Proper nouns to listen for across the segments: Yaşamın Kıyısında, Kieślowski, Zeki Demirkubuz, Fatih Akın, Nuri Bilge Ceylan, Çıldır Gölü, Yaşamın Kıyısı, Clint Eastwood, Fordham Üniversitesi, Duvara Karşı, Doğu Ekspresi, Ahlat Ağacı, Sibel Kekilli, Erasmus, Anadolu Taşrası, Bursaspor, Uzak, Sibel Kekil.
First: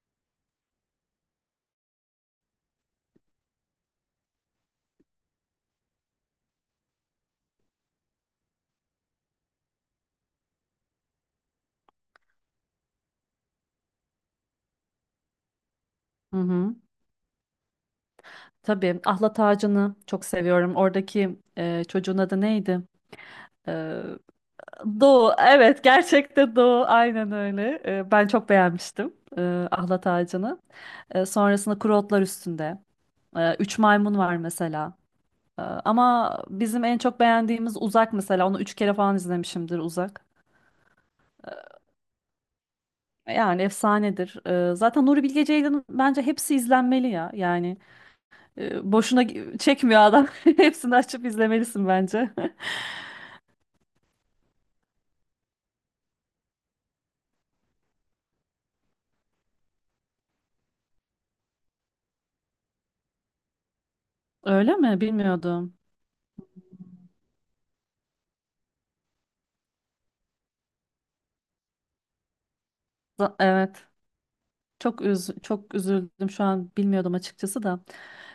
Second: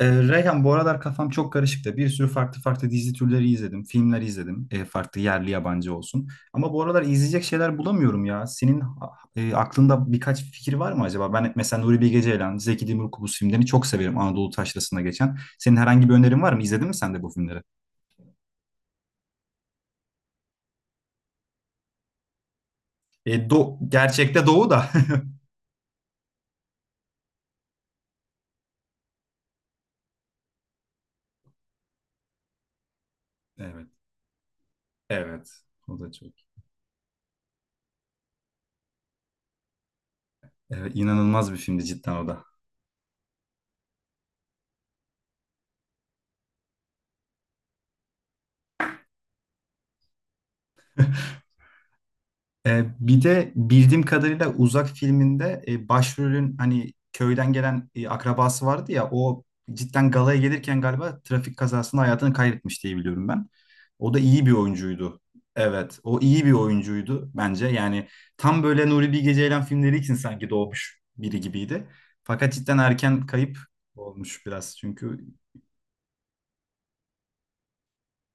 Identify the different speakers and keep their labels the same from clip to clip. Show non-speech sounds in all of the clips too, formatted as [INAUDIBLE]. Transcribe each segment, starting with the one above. Speaker 1: Reyhan, bu aralar kafam çok karışık da bir sürü farklı dizi türleri izledim, filmler izledim, farklı yerli yabancı olsun. Ama bu aralar izleyecek şeyler bulamıyorum ya. Senin aklında birkaç fikir var mı acaba? Ben mesela Nuri Bilge Ceylan, Zeki Demirkubuz filmlerini çok severim Anadolu Taşrası'nda geçen. Senin herhangi bir
Speaker 2: Hı
Speaker 1: önerin var mı?
Speaker 2: hı.
Speaker 1: İzledin mi sen de bu filmleri?
Speaker 2: Tabii Ahlat Ağacı'nı çok seviyorum. Oradaki çocuğun adı neydi?
Speaker 1: E, do
Speaker 2: E,
Speaker 1: Gerçekte Doğu da. [LAUGHS]
Speaker 2: Doğu, evet gerçekten Doğu aynen öyle. Ben çok beğenmiştim ahlat ağacını. Sonrasında kuru otlar üstünde. Üç
Speaker 1: Evet,
Speaker 2: maymun var mesela.
Speaker 1: evet. O da çok.
Speaker 2: Ama bizim en çok beğendiğimiz Uzak mesela. Onu üç kere falan izlemişimdir Uzak.
Speaker 1: Evet, inanılmaz bir filmdi cidden o da.
Speaker 2: Yani efsanedir. Zaten Nuri Bilge Ceylan'ın bence hepsi izlenmeli ya. Yani çekmiyor adam. [LAUGHS] Hepsini açıp izlemelisin bence.
Speaker 1: Bir de bildiğim kadarıyla Uzak filminde başrolün hani köyden gelen akrabası vardı ya o cidden galaya gelirken galiba trafik kazasında hayatını kaybetmiş diye biliyorum ben. O da
Speaker 2: [LAUGHS]
Speaker 1: iyi bir
Speaker 2: Öyle mi?
Speaker 1: oyuncuydu.
Speaker 2: Bilmiyordum.
Speaker 1: Evet, o iyi bir oyuncuydu bence. Yani tam böyle Nuri Bilge Ceylan filmleri için sanki doğmuş biri gibiydi. Fakat cidden erken kayıp
Speaker 2: Evet.
Speaker 1: olmuş biraz çünkü.
Speaker 2: Çok üzüldüm şu an, bilmiyordum açıkçası da.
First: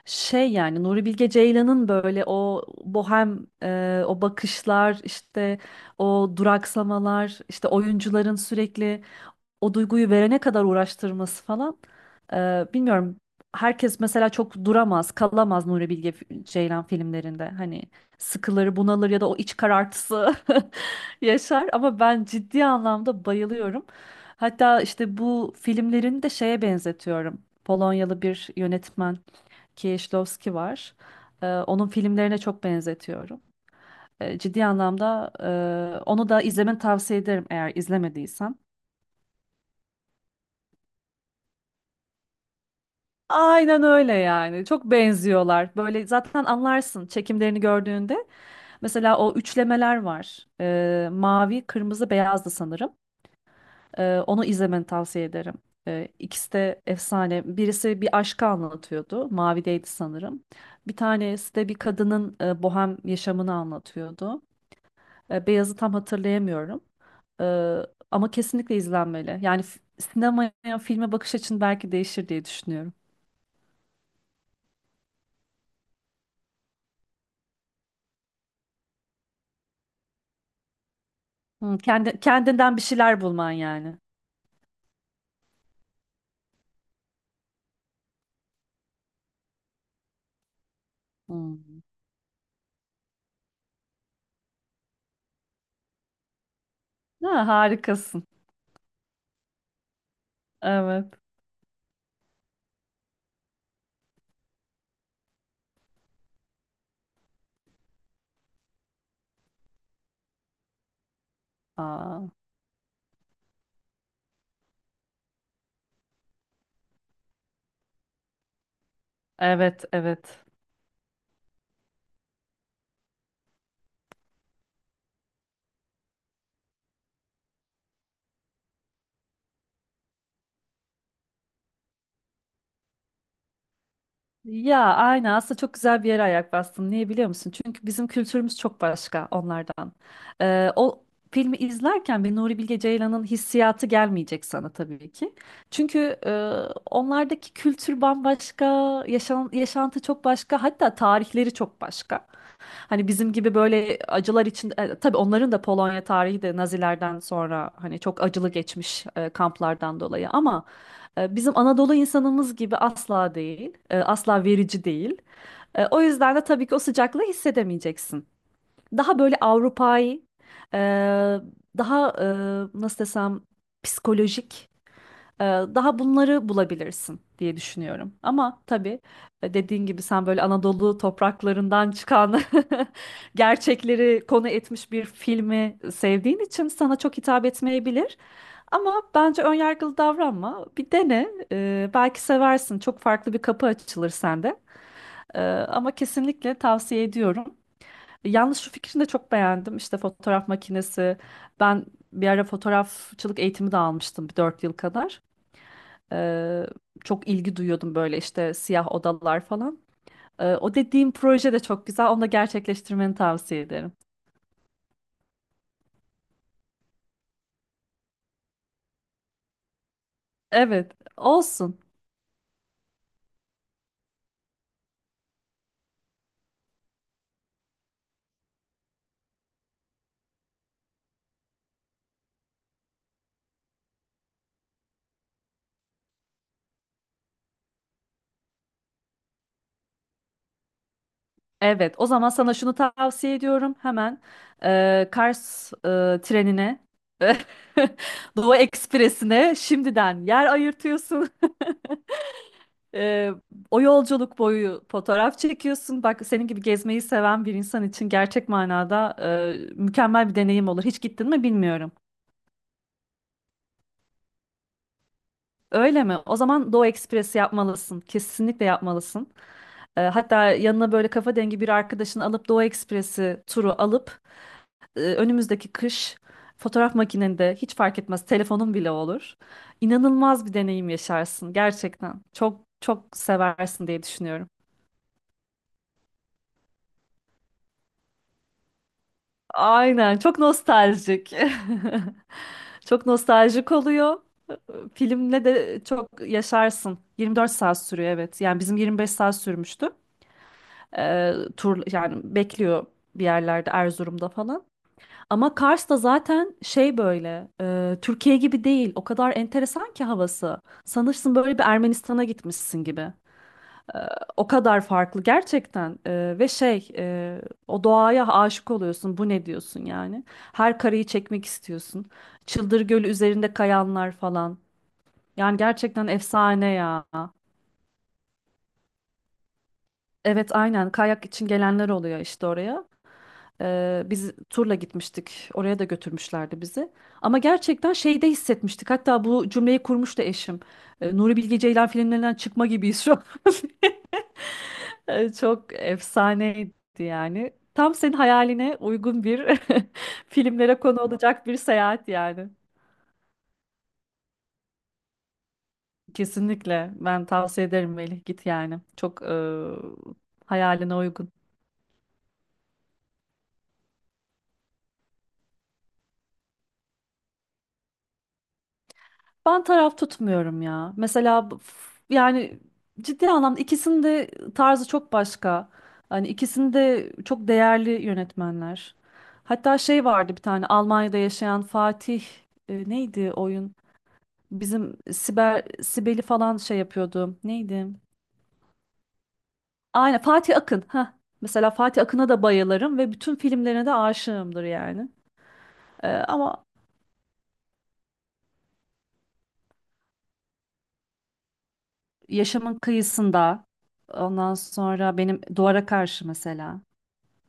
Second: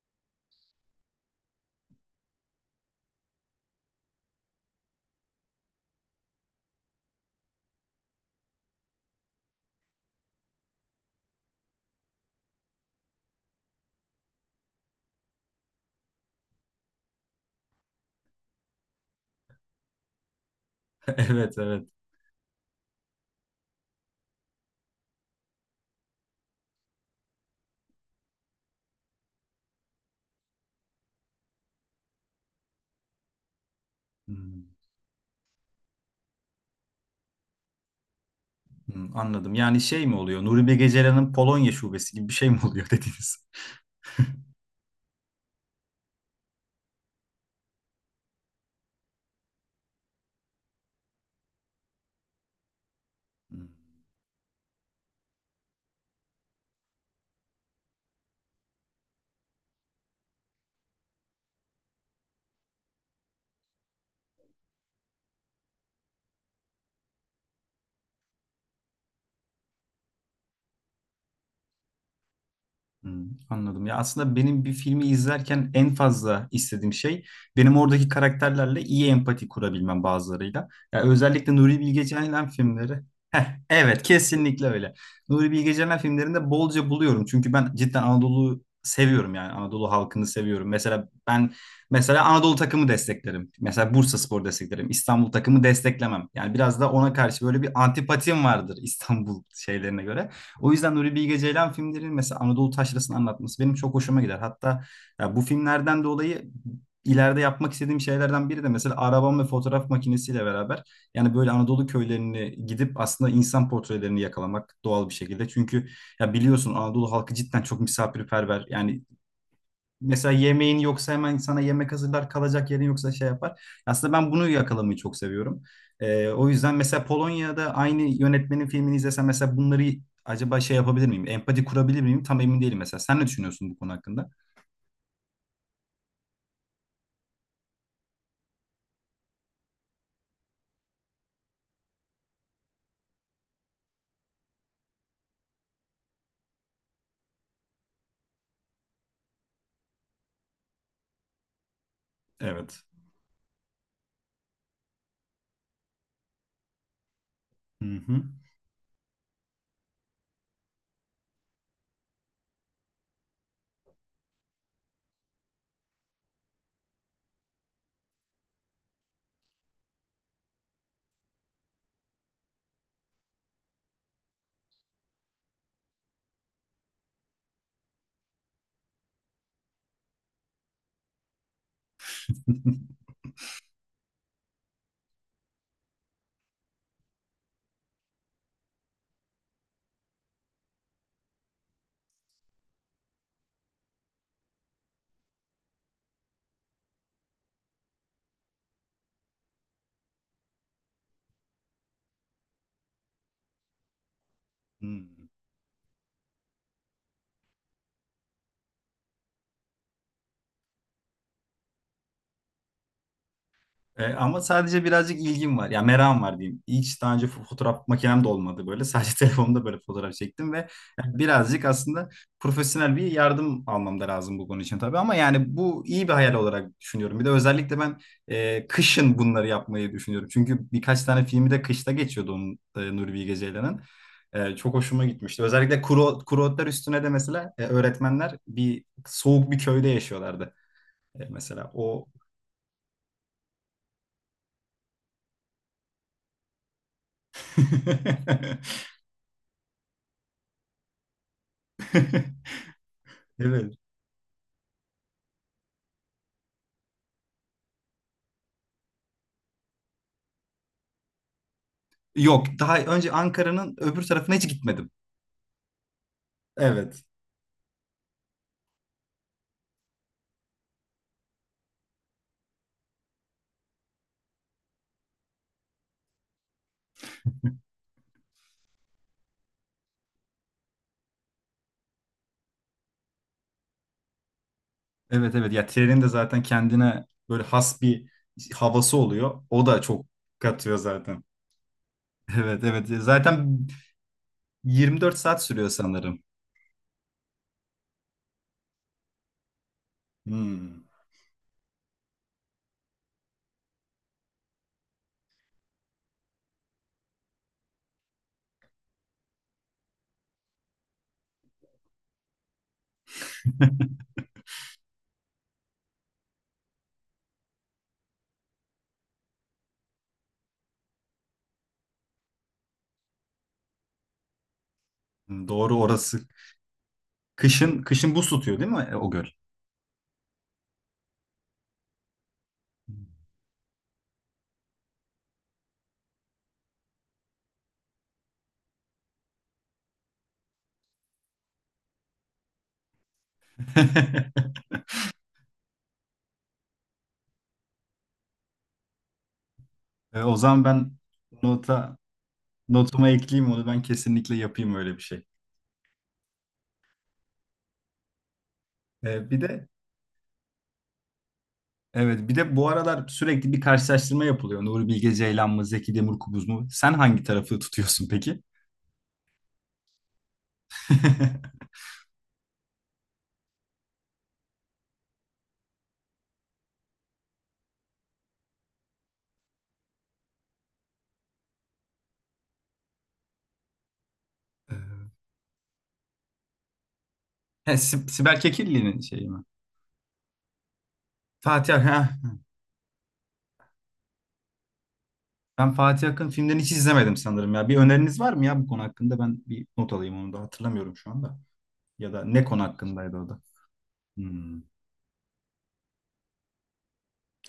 Speaker 2: Şey yani Nuri Bilge Ceylan'ın böyle o bohem, o bakışlar, işte o duraksamalar, işte oyuncuların sürekli o duyguyu verene kadar uğraştırması falan. Bilmiyorum. Herkes mesela çok duramaz, kalamaz Nuri Ceylan filmlerinde. Hani sıkılır, bunalır ya da o iç karartısı
Speaker 1: [LAUGHS]
Speaker 2: [LAUGHS]
Speaker 1: Evet,
Speaker 2: yaşar.
Speaker 1: evet.
Speaker 2: Ama ben ciddi anlamda bayılıyorum. Hatta işte bu filmlerini de şeye benzetiyorum. Polonyalı bir yönetmen Kieślowski var. Onun filmlerine çok benzetiyorum. Ee, ciddi
Speaker 1: Hmm,
Speaker 2: anlamda e, onu da izlemeni tavsiye ederim eğer izlemediysen.
Speaker 1: hmm, anladım. Yani şey mi oluyor? Nuri Bilge Ceylan'ın Polonya şubesi gibi bir şey mi oluyor [LAUGHS] dediniz?
Speaker 2: Aynen öyle yani. Çok benziyorlar. Böyle zaten anlarsın çekimlerini gördüğünde. Mesela o üçlemeler var. Mavi, kırmızı, beyazdı sanırım.
Speaker 1: Hmm.
Speaker 2: Onu izlemeni tavsiye ederim. İkisi de efsane. Birisi bir aşkı anlatıyordu. Mavideydi sanırım. Bir tanesi de bir kadının bohem yaşamını anlatıyordu. Beyazı tam hatırlayamıyorum. Ee, Ama kesinlikle izlenmeli. Yani sinemaya, filme bakış açın belki değişir diye düşünüyorum.
Speaker 1: Hmm, anladım. Ya aslında benim bir filmi izlerken en fazla istediğim şey benim oradaki karakterlerle iyi empati kurabilmem bazılarıyla. Ya özellikle
Speaker 2: Hı,
Speaker 1: Nuri Bilge Ceylan
Speaker 2: kendinden bir
Speaker 1: filmleri.
Speaker 2: şeyler
Speaker 1: Heh,
Speaker 2: bulman yani.
Speaker 1: evet kesinlikle öyle. Nuri Bilge Ceylan filmlerinde bolca buluyorum. Çünkü ben cidden Anadolu'yu seviyorum yani Anadolu halkını seviyorum. Mesela ben
Speaker 2: Hı.
Speaker 1: mesela Anadolu takımı desteklerim. Mesela Bursaspor desteklerim. İstanbul takımı desteklemem. Yani biraz da ona karşı
Speaker 2: Ha,
Speaker 1: böyle bir
Speaker 2: harikasın.
Speaker 1: antipatim vardır İstanbul şeylerine göre. O yüzden
Speaker 2: Evet.
Speaker 1: Nuri Bilge Ceylan filmlerinin mesela Anadolu taşrasını anlatması benim çok hoşuma gider. Hatta ya bu filmlerden dolayı ileride yapmak istediğim şeylerden biri de mesela arabam ve fotoğraf makinesiyle beraber yani böyle Anadolu
Speaker 2: Aa,
Speaker 1: köylerini gidip aslında insan portrelerini yakalamak doğal bir şekilde. Çünkü ya biliyorsun Anadolu halkı cidden çok misafirperver. Yani
Speaker 2: evet,
Speaker 1: mesela
Speaker 2: evet.
Speaker 1: yemeğin yoksa hemen sana yemek hazırlar, kalacak yerin yoksa şey yapar. Aslında ben bunu yakalamayı çok seviyorum. O yüzden mesela Polonya'da aynı yönetmenin filmini izlesem mesela bunları acaba şey yapabilir miyim? Empati kurabilir miyim? Tam emin değilim mesela. Sen ne düşünüyorsun bu konu hakkında?
Speaker 2: Ya aynen, aslında çok güzel bir yere ayak bastın. Niye biliyor musun? Çünkü bizim kültürümüz çok başka onlardan. O filmi izlerken bir Nuri Bilge Ceylan'ın hissiyatı gelmeyecek sana tabii ki. Çünkü onlardaki kültür bambaşka, yaşantı çok başka, hatta tarihleri çok başka.
Speaker 1: Evet.
Speaker 2: Hani bizim gibi böyle acılar için, tabii onların da, Polonya tarihi de Nazilerden sonra
Speaker 1: Hı
Speaker 2: hani çok
Speaker 1: hı.
Speaker 2: acılı geçmiş kamplardan dolayı, ama bizim Anadolu insanımız gibi asla değil, asla verici değil. O yüzden de tabii ki o sıcaklığı hissedemeyeceksin. Daha böyle Avrupai, e, daha nasıl desem, psikolojik, daha bunları bulabilirsin diye düşünüyorum. Ama tabii, dediğin gibi, sen böyle Anadolu topraklarından çıkan
Speaker 1: [LAUGHS]
Speaker 2: [LAUGHS] gerçekleri konu etmiş bir filmi sevdiğin için sana çok hitap etmeyebilir. Ama bence önyargılı davranma. Bir dene. Belki seversin. Çok farklı bir kapı açılır sende. Ama kesinlikle tavsiye ediyorum. Yalnız şu fikrini de çok beğendim. İşte fotoğraf makinesi. Ben bir ara fotoğrafçılık eğitimi de almıştım, bir 4 yıl kadar.
Speaker 1: Hmm.
Speaker 2: Ee, Çok ilgi duyuyordum, böyle işte siyah odalar falan. O dediğim proje de çok güzel. Onu da gerçekleştirmeni tavsiye ederim.
Speaker 1: Ama sadece birazcık ilgim var. Ya merakım var diyeyim. Hiç daha önce fotoğraf makinem de olmadı böyle. Sadece [LAUGHS] telefonumda böyle fotoğraf çektim ve
Speaker 2: Evet,
Speaker 1: yani birazcık
Speaker 2: olsun.
Speaker 1: aslında profesyonel bir yardım almam da lazım bu konu için tabii. Ama yani bu iyi bir hayal olarak düşünüyorum. Bir de özellikle ben kışın bunları yapmayı düşünüyorum. Çünkü birkaç tane filmi de kışta geçiyordu onun Nuri Bilge Ceylan'ın. Çok hoşuma gitmişti. Özellikle kuru otlar üstüne de mesela öğretmenler bir soğuk bir köyde yaşıyorlardı. E, mesela
Speaker 2: Evet,
Speaker 1: o
Speaker 2: o zaman sana şunu tavsiye ediyorum. Hemen Kars trenine, [LAUGHS] Doğu Ekspresi'ne şimdiden yer ayırtıyorsun. [LAUGHS]
Speaker 1: [LAUGHS]
Speaker 2: E,
Speaker 1: Evet.
Speaker 2: O yolculuk boyu fotoğraf çekiyorsun. Bak, senin gibi gezmeyi seven bir insan için gerçek manada mükemmel bir deneyim olur. Hiç gittin mi bilmiyorum.
Speaker 1: Yok, daha önce Ankara'nın öbür tarafına hiç gitmedim.
Speaker 2: Öyle mi? O zaman Doğu
Speaker 1: Evet.
Speaker 2: Ekspresi yapmalısın. Kesinlikle yapmalısın. Hatta yanına böyle kafa dengi bir arkadaşını alıp Doğu Ekspresi turu alıp, önümüzdeki kış, fotoğraf makinende, hiç fark etmez telefonun bile olur. İnanılmaz bir deneyim yaşarsın gerçekten. Çok çok seversin diye düşünüyorum.
Speaker 1: Evet evet ya trenin de zaten kendine böyle has bir havası oluyor. O da çok
Speaker 2: Aynen, çok
Speaker 1: katıyor zaten.
Speaker 2: nostaljik. [LAUGHS]
Speaker 1: Evet, evet,
Speaker 2: Çok
Speaker 1: zaten
Speaker 2: nostaljik oluyor.
Speaker 1: 24 saat
Speaker 2: Filmle
Speaker 1: sürüyor
Speaker 2: de çok
Speaker 1: sanırım.
Speaker 2: yaşarsın. 24 saat sürüyor evet. Yani bizim 25 saat sürmüştü.
Speaker 1: Hmm.
Speaker 2: Tur yani bekliyor bir yerlerde, Erzurum'da falan. Ama Kars da zaten şey, böyle Türkiye gibi değil. O kadar enteresan ki havası. Sanırsın böyle bir Ermenistan'a gitmişsin gibi. O kadar farklı gerçekten. Ve şey, o doğaya aşık oluyorsun. Bu ne diyorsun yani? Her kareyi çekmek istiyorsun. Çıldır Gölü üzerinde kayanlar falan.
Speaker 1: [LAUGHS]
Speaker 2: Yani
Speaker 1: Doğru
Speaker 2: gerçekten
Speaker 1: orası.
Speaker 2: efsane ya.
Speaker 1: Kışın, buz tutuyor değil mi o göl?
Speaker 2: Evet aynen, kayak için gelenler oluyor işte oraya. Biz turla gitmiştik. Oraya da götürmüşlerdi bizi. Ama gerçekten şeyde hissetmiştik. Hatta bu cümleyi kurmuştu eşim. Nuri Bilge Ceylan filmlerinden çıkma gibiyiz şu an. [LAUGHS]
Speaker 1: [LAUGHS]
Speaker 2: Çok efsaneydi yani. Tam senin hayaline uygun bir
Speaker 1: E,
Speaker 2: [LAUGHS]
Speaker 1: o zaman
Speaker 2: filmlere
Speaker 1: ben
Speaker 2: konu olacak bir
Speaker 1: nota
Speaker 2: seyahat yani.
Speaker 1: notuma ekleyeyim onu, ben kesinlikle yapayım öyle bir şey.
Speaker 2: Kesinlikle. Ben tavsiye ederim Melih. Git yani. Çok
Speaker 1: E, bir de
Speaker 2: hayaline uygun.
Speaker 1: evet, bir de bu aralar sürekli bir karşılaştırma yapılıyor. Nuri Bilge Ceylan mı, Zeki Demirkubuz mu? Sen hangi tarafı tutuyorsun peki?
Speaker 2: Ben taraf tutmuyorum ya. Mesela bu-
Speaker 1: [LAUGHS]
Speaker 2: f- yani ciddi anlamda ikisinin de tarzı çok başka. Hani ikisini de çok değerli yönetmenler. Hatta şey vardı, bir tane Almanya'da yaşayan Fatih, neydi oyun?
Speaker 1: Ee,
Speaker 2: Bizim Sibel'i falan şey yapıyordu. Neydi?
Speaker 1: Sibel Kekilli'nin şeyi mi?
Speaker 2: Aynen, Fatih Akın. Heh. Mesela
Speaker 1: Ha.
Speaker 2: Fatih Akın'a da bayılırım ve bütün filmlerine de aşığımdır yani.
Speaker 1: Ben Fatih Akın filmlerini
Speaker 2: Ama
Speaker 1: hiç izlemedim sanırım ya. Bir öneriniz var mı ya bu konu hakkında? Ben bir not alayım, onu da hatırlamıyorum şu anda. Ya da ne konu
Speaker 2: Yaşamın
Speaker 1: hakkındaydı o da?
Speaker 2: Kıyısında, ondan
Speaker 1: Hmm.
Speaker 2: sonra benim Duvara Karşı mesela.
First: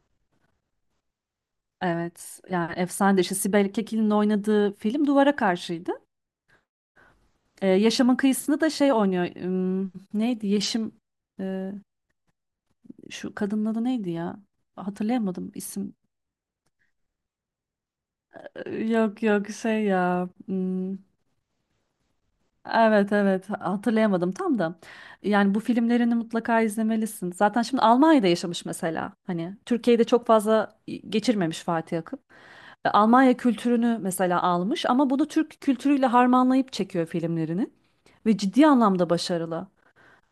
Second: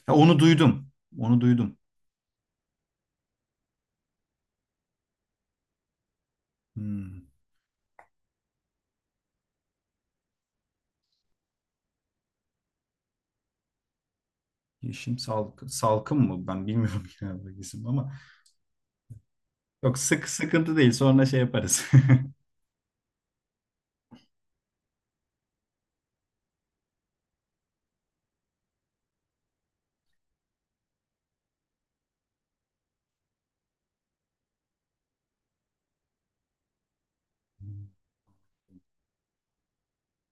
Speaker 1: Ha, onu duydum. Onu duydum.
Speaker 2: Evet, yani efsane, de işte Sibel Kekil'in oynadığı film Duvara Karşı'ydı.
Speaker 1: Hmm.
Speaker 2: Yaşamın Kıyısında da şey oynuyor. Neydi? Yeşim e, şu kadının adı neydi ya?
Speaker 1: Yeşim
Speaker 2: Hatırlayamadım isim.
Speaker 1: Salkım mı? Ben bilmiyorum [LAUGHS] yine bu isim ama.
Speaker 2: Yok yok, şey
Speaker 1: Yok,
Speaker 2: ya.
Speaker 1: sıkıntı değil. Sonra şey yaparız.
Speaker 2: Evet evet, hatırlayamadım tam da. Yani bu filmlerini mutlaka izlemelisin. Zaten şimdi Almanya'da yaşamış mesela. Hani Türkiye'de çok fazla geçirmemiş Fatih Akın. Almanya kültürünü mesela almış ama bunu Türk kültürüyle harmanlayıp çekiyor filmlerini.
Speaker 1: [LAUGHS]
Speaker 2: Ve ciddi anlamda başarılı.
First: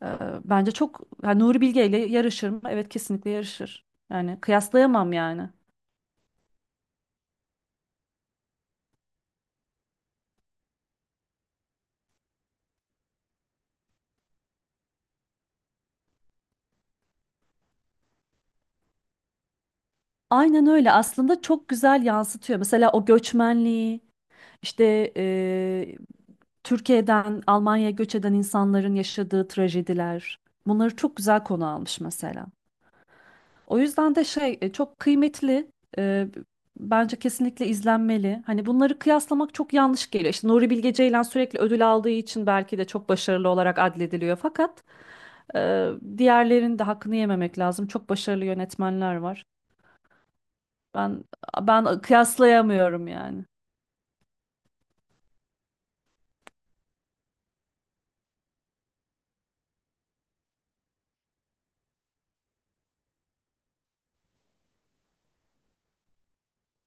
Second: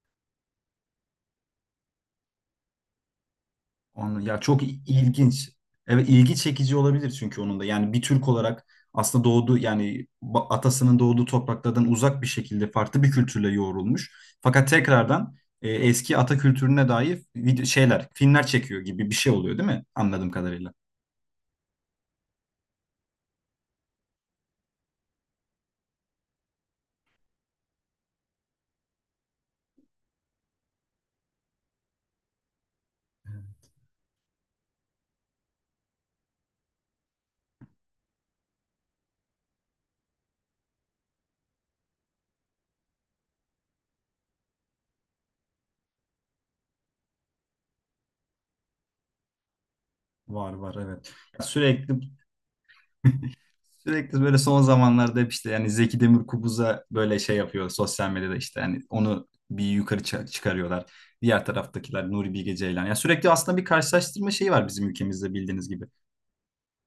Speaker 2: Ee, Bence çok, yani Nuri Bilge ile yarışır mı? Evet, kesinlikle yarışır.
Speaker 1: Anladım.
Speaker 2: Yani
Speaker 1: Ya çok
Speaker 2: kıyaslayamam yani.
Speaker 1: ilginç. Evet ilgi çekici olabilir çünkü onun da. Yani bir Türk olarak aslında doğduğu yani atasının doğduğu topraklardan uzak bir şekilde farklı bir kültürle yoğrulmuş. Fakat tekrardan eski ata kültürüne dair video şeyler, filmler çekiyor gibi bir şey oluyor değil mi? Anladığım
Speaker 2: Aynen
Speaker 1: kadarıyla.
Speaker 2: öyle, aslında çok güzel yansıtıyor. Mesela o göçmenliği işte, Türkiye'den Almanya'ya göç eden insanların yaşadığı trajediler. Bunları çok güzel konu almış mesela. O yüzden de şey, çok kıymetli. e, Bence kesinlikle izlenmeli. Hani bunları kıyaslamak çok yanlış geliyor. İşte Nuri Bilge Ceylan sürekli ödül aldığı için belki de çok başarılı olarak adlediliyor. Fakat e, diğerlerinin de hakkını yememek lazım. Çok başarılı yönetmenler var.
Speaker 1: Var, evet.
Speaker 2: Ben
Speaker 1: Ya Sürekli
Speaker 2: ben kıyaslayamıyorum yani.
Speaker 1: Sürekli böyle son zamanlarda hep işte yani Zeki Demirkubuz'a böyle şey yapıyor sosyal medyada, işte yani onu bir yukarı çıkarıyorlar. Diğer taraftakiler Nuri Bilge Ceylan. Ya sürekli aslında bir karşılaştırma şeyi var bizim ülkemizde bildiğiniz gibi.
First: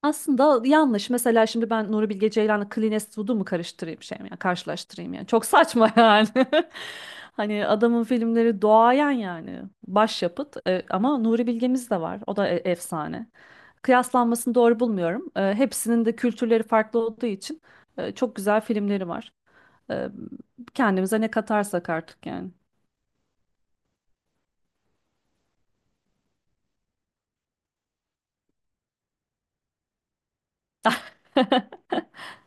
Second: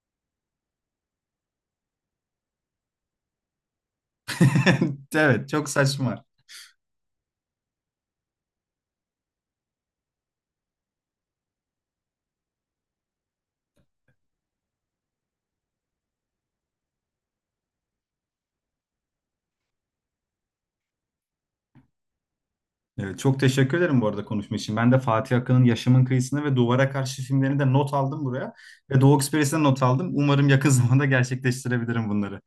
Speaker 2: Aslında yanlış. Mesela şimdi ben Nuri Bilge Ceylan'la Clint Eastwood'u mu karıştırayım şey mi? Ya,
Speaker 1: [LAUGHS]
Speaker 2: karşılaştırayım yani. Çok
Speaker 1: Evet çok
Speaker 2: saçma [LAUGHS]
Speaker 1: saçma.
Speaker 2: yani. Hani adamın filmleri doğayan yani. Başyapıt. Ama Nuri Bilge'miz de var. O da efsane. Kıyaslanmasını doğru bulmuyorum. Hepsinin de kültürleri farklı olduğu için çok güzel filmleri var. E, Kendimize ne katarsak artık yani.
Speaker 1: Evet, çok teşekkür ederim bu arada konuşma için. Ben de Fatih Akın'ın Yaşamın Kıyısını ve Duvara Karşı filmlerini de not aldım buraya. Ve Doğu Ekspres'e not aldım. Umarım yakın [LAUGHS] zamanda
Speaker 2: [LAUGHS]
Speaker 1: gerçekleştirebilirim bunları.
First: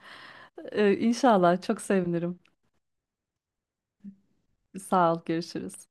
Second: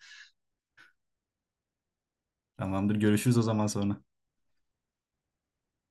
Speaker 2: İnşallah çok sevinirim.
Speaker 1: Tamamdır, görüşürüz o zaman sonra.
Speaker 2: Sağ ol, görüşürüz.